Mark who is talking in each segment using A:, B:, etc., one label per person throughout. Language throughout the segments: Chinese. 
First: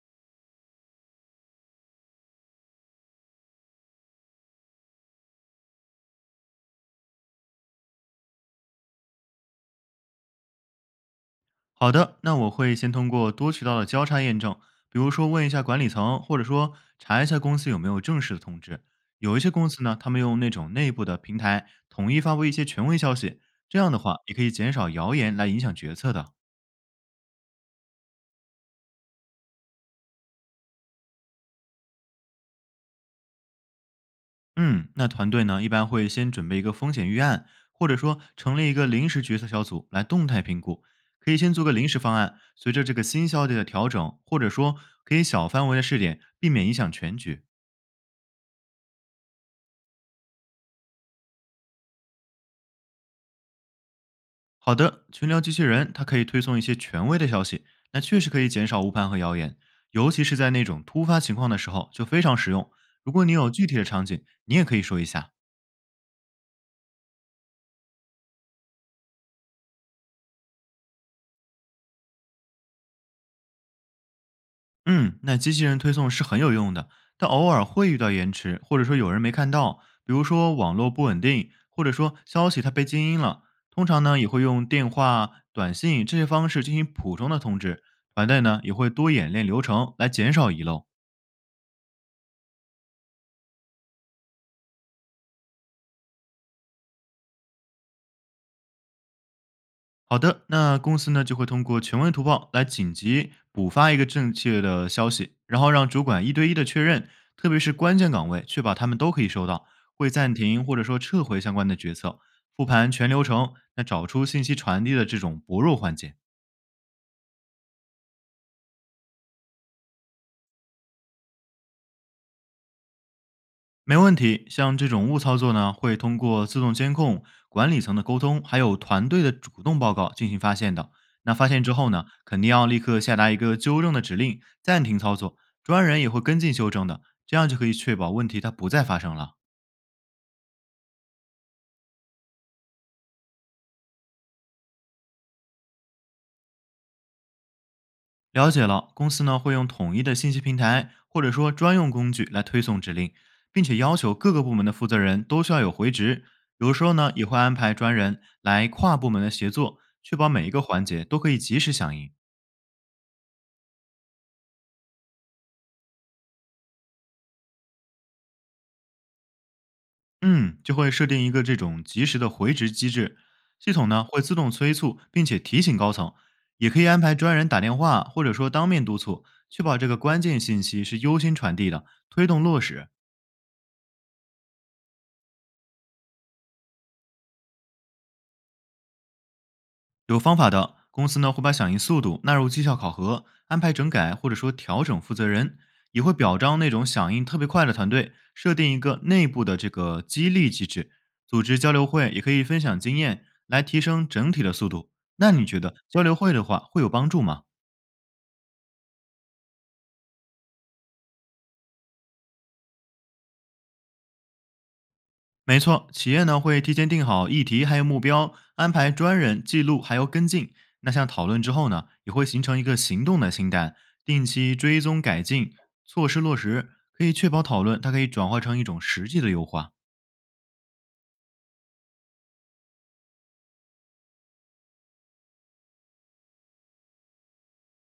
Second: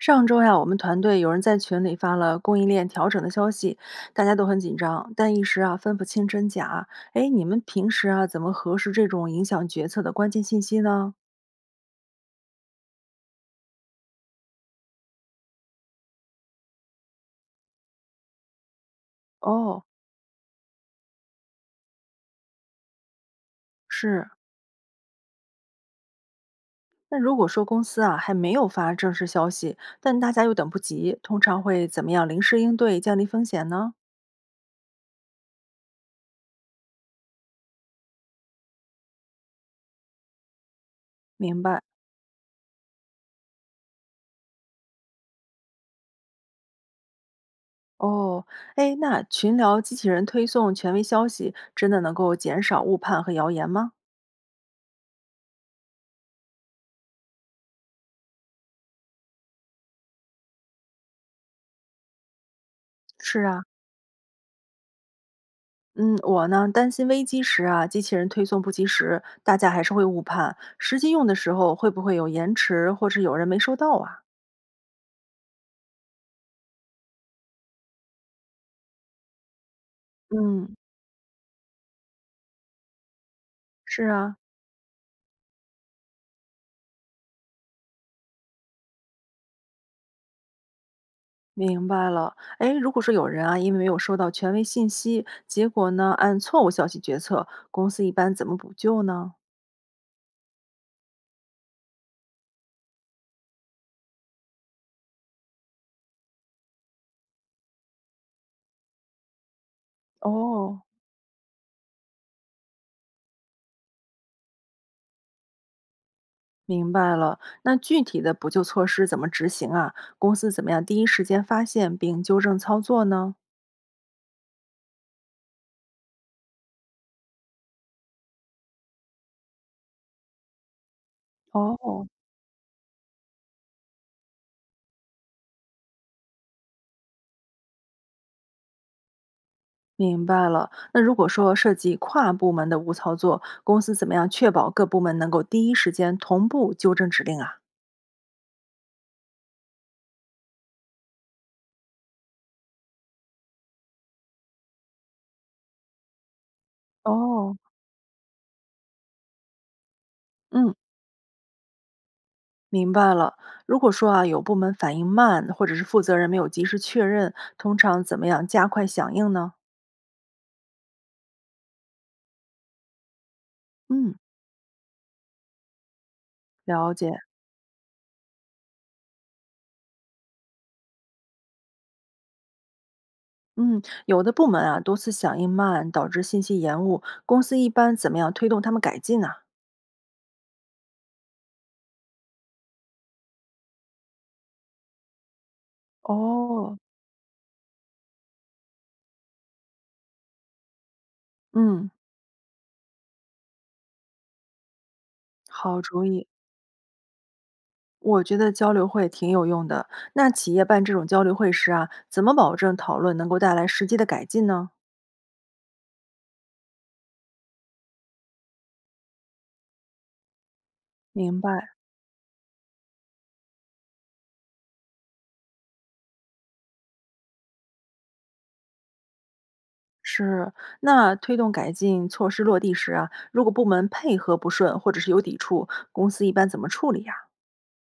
A: 上周呀，我们团队有人在群里发了供应链调整的消息，大家都很紧张，但一时啊分不清真假。哎，你们平时啊怎么核实这种影响决策的关键信息呢？
B: 好的，那我会先通过多渠道的交叉验证，比如说问一下管理层，或者说查一下公司有没有正式的通知。有一些公司
A: 哦，
B: 呢，他们用那种内部的平台统一发布一些权威消息，这样的话
A: 是。
B: 也可以减少谣言来影响决策的。
A: 那如果说公司啊还没有发正式消息，但大家又等不及，通常会怎么样临时应对，降低风险呢？
B: 嗯，那团队呢一般会先准备一个风险预案，或者说成立一个临时决策小组来动态评估，可以先
A: 明
B: 做个
A: 白。
B: 临时方案，随着这个新消息的调整，或者说可以小范围的试点，避免影响全局。
A: 哦，哎，那群聊机器人推送权威消息，真的能够减少误判和谣言吗？
B: 好的，群聊机器人它可以推送一些权威的消息，那确实可以减少误判和谣言，尤其是在那种突发情况的时候就非常实用。如果你
A: 是
B: 有
A: 啊，
B: 具体的场景，你也可以说一下。
A: 嗯，我呢担心危机时啊，机器人推送不及时，大家还是会误判，实际用的时候会不会有延迟，或者有人没收到啊？
B: 嗯，那机器人推送是很有用的，但偶尔会遇到延迟，或者说有人没看到，比如说
A: 嗯，
B: 网络不稳定，或者说消息它被静音了。通常
A: 是
B: 呢，也
A: 啊，
B: 会用电话、短信这些方式进行普通的通知。团队呢也会多演练流程来减少遗漏。
A: 明白了。哎，如果说有人啊，因为没有收到权威信息，结果呢按错误消息决策，公司一般怎么补救呢？
B: 好的，那公司呢就会通过权威图报来紧急补发一个正确的消息，然后让主管一对一的确认，特别是关键岗位，确保他们都可以收到，会暂停或
A: 哦，
B: 者说撤回相关的决策，复盘全流程，那找出信息传递的这种薄弱环节。
A: 明白了。那具体的补救措施怎么执行啊？公司怎么样第一时间发现并纠正操作呢？
B: 没问题，像这种误操作呢，会通过自动监控、管理层的沟通，还有团队的主动报告进行发现的。那发现之后
A: 哦，
B: 呢，肯定要立刻下达一个纠正的指令，暂停操作，专人也会跟进修正的，这样就可以确保问题它不再发生了。
A: 明白了。那如果说涉及跨部门的无操作，公司怎么样确保各部门能够第一时间同步纠正指令啊？
B: 了解了，公司呢会用统一的信息平台或者说专用工具来推送指令，并且要求各个部门的负责人都需要有回执。有时候呢，也会安
A: 哦，
B: 排专人来跨部门的协作，确保每一个
A: 嗯，
B: 环节都可以及时响应。
A: 明白了。如果说啊有部门反应慢，或者是负责人没有及时确认，通常怎么样加快响应呢？
B: 嗯，就会设定一个这种及时的回执机制，系统呢
A: 嗯，
B: 会自动催促并且提醒高层，也可以
A: 了
B: 安
A: 解。
B: 排专人打电话或者说当面督促，确保这个关键信息是优先传递的，推动落实。
A: 嗯，有的部门啊多次响应慢，导致信息延误，公司一般怎么样推动他们改进呢、
B: 有方法的，公司呢会把响应速度纳入绩效考核，安排整改或者说调整负责人，也会表彰那
A: 哦，
B: 种响应特别快的团队，设定一个内部的这个激励机制，组织交流
A: 嗯，
B: 会，也可以分享经验来提升整体的速度。那你觉得
A: 好
B: 交
A: 主
B: 流
A: 意。
B: 会的话会有帮助吗？
A: 我觉得交流会挺有用的。那企业办这种交流会时啊，怎么保证讨论能够带来实际的改进呢？
B: 没错，企业呢会提前定好议题还有目标，安排专人记录还有跟进。那像讨
A: 明
B: 论
A: 白，
B: 之后呢，也会形成一个行动的清单，定期追踪改进，措施落实，可以确保讨论它可以转化成一种实际的优化。
A: 是。那推动改进措施落地时啊，如果部门配合不顺或者是有抵触，公司一般怎么处理呀、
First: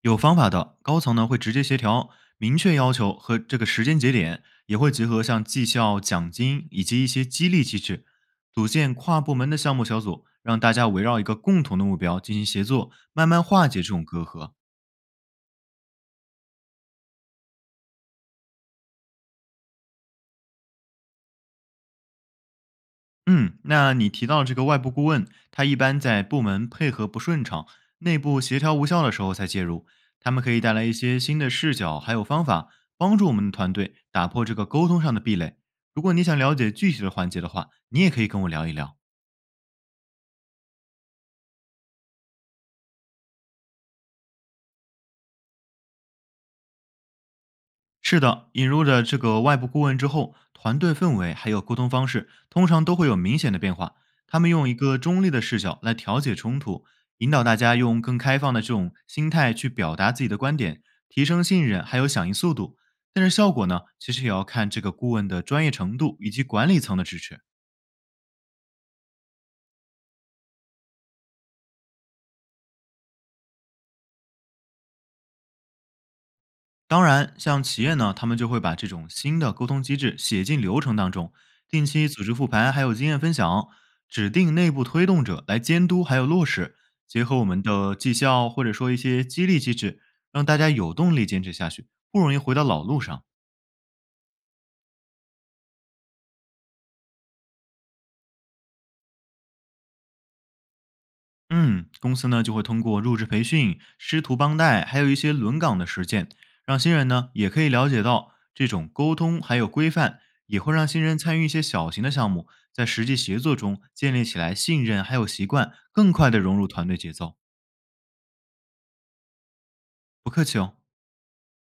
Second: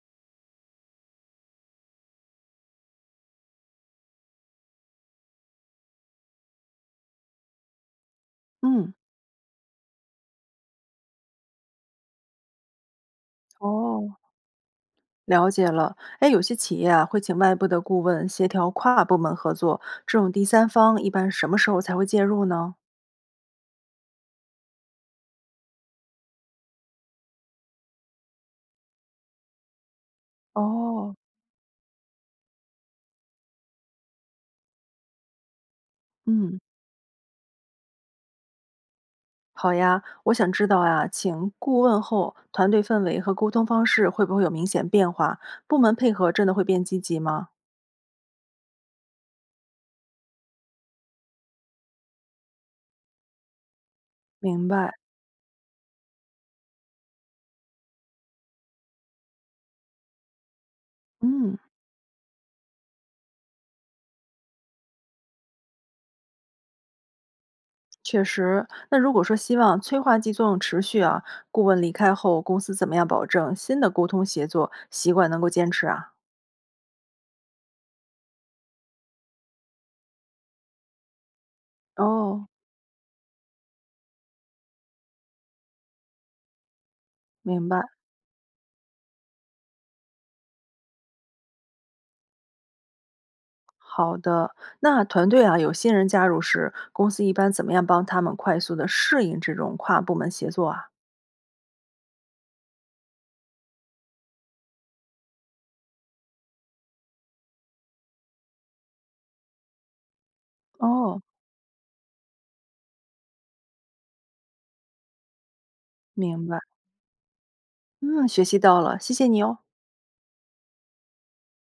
B: 有方法的高层呢会直接协调，明确要求和这个时间节点，也会结合像绩效奖金以及一些激励机制，组
A: 嗯，
B: 建跨部门的项目小组，让大家围绕一个共同的目标进行协作，慢慢化解这种
A: 哦，
B: 隔阂。
A: 了解了。哎，有些企业啊会请外部的顾问协调跨部门合作，这种第三方一般什么时候才会介入呢？
B: 嗯，那你提到这个外部顾问，他一般在部门配合不顺畅、内部协调无效的时候才介入，他们可以带来一
A: 哦，
B: 些新的视角还有方法，帮助我们的团队打破这个沟通上的壁垒。如果你想了
A: 嗯。
B: 解具体的环节的话，你也可以跟我聊一聊。
A: 好呀，我想知道呀，请顾问后，团队氛围和沟通方式会不会有明显变化？部门配合真的会变积极吗？
B: 是的，引入了这个外部顾问之后，团队氛围还有沟通方式通常都会有明显的变化。他们
A: 明
B: 用一
A: 白，
B: 个中立的视角来调解冲突，引导大家用更开放的这种心态去表达自己的观点，提升
A: 嗯，
B: 信任还有响应速度。但是效果呢，其实也要看这个顾问的专业程度以及管理层的支持。
A: 确实。那如果说希望催化剂作用持续啊，顾问离开后，公司怎么样保证新的沟通协作习惯能够坚持啊？
B: 当然，像企业呢，他们就会把这种新的沟通机制写进流程当中，定期组织
A: 哦，
B: 复盘，还有经验分享，指定内部推动者来监督还有落实，结合我们
A: 明白。
B: 的绩效或者说一些激励机制，让大家有动力坚持下去，不容易回到老路上。
A: 好的，那团队啊，有新人加入时，公司一般怎么样帮他们快速的适应这种跨部门协作啊？
B: 嗯，公司呢就会通过入职培训、师徒帮带，还有一些轮岗的实践，让新人呢也可以了解到这种沟通还有规范，也会让新人
A: 哦，
B: 参与一些小型的项目，在实际协作中建立起来信任还有习惯，更快的
A: 明
B: 融
A: 白。
B: 入团队节奏。
A: 嗯，学习到了，谢谢你哦。
B: 不客气哦。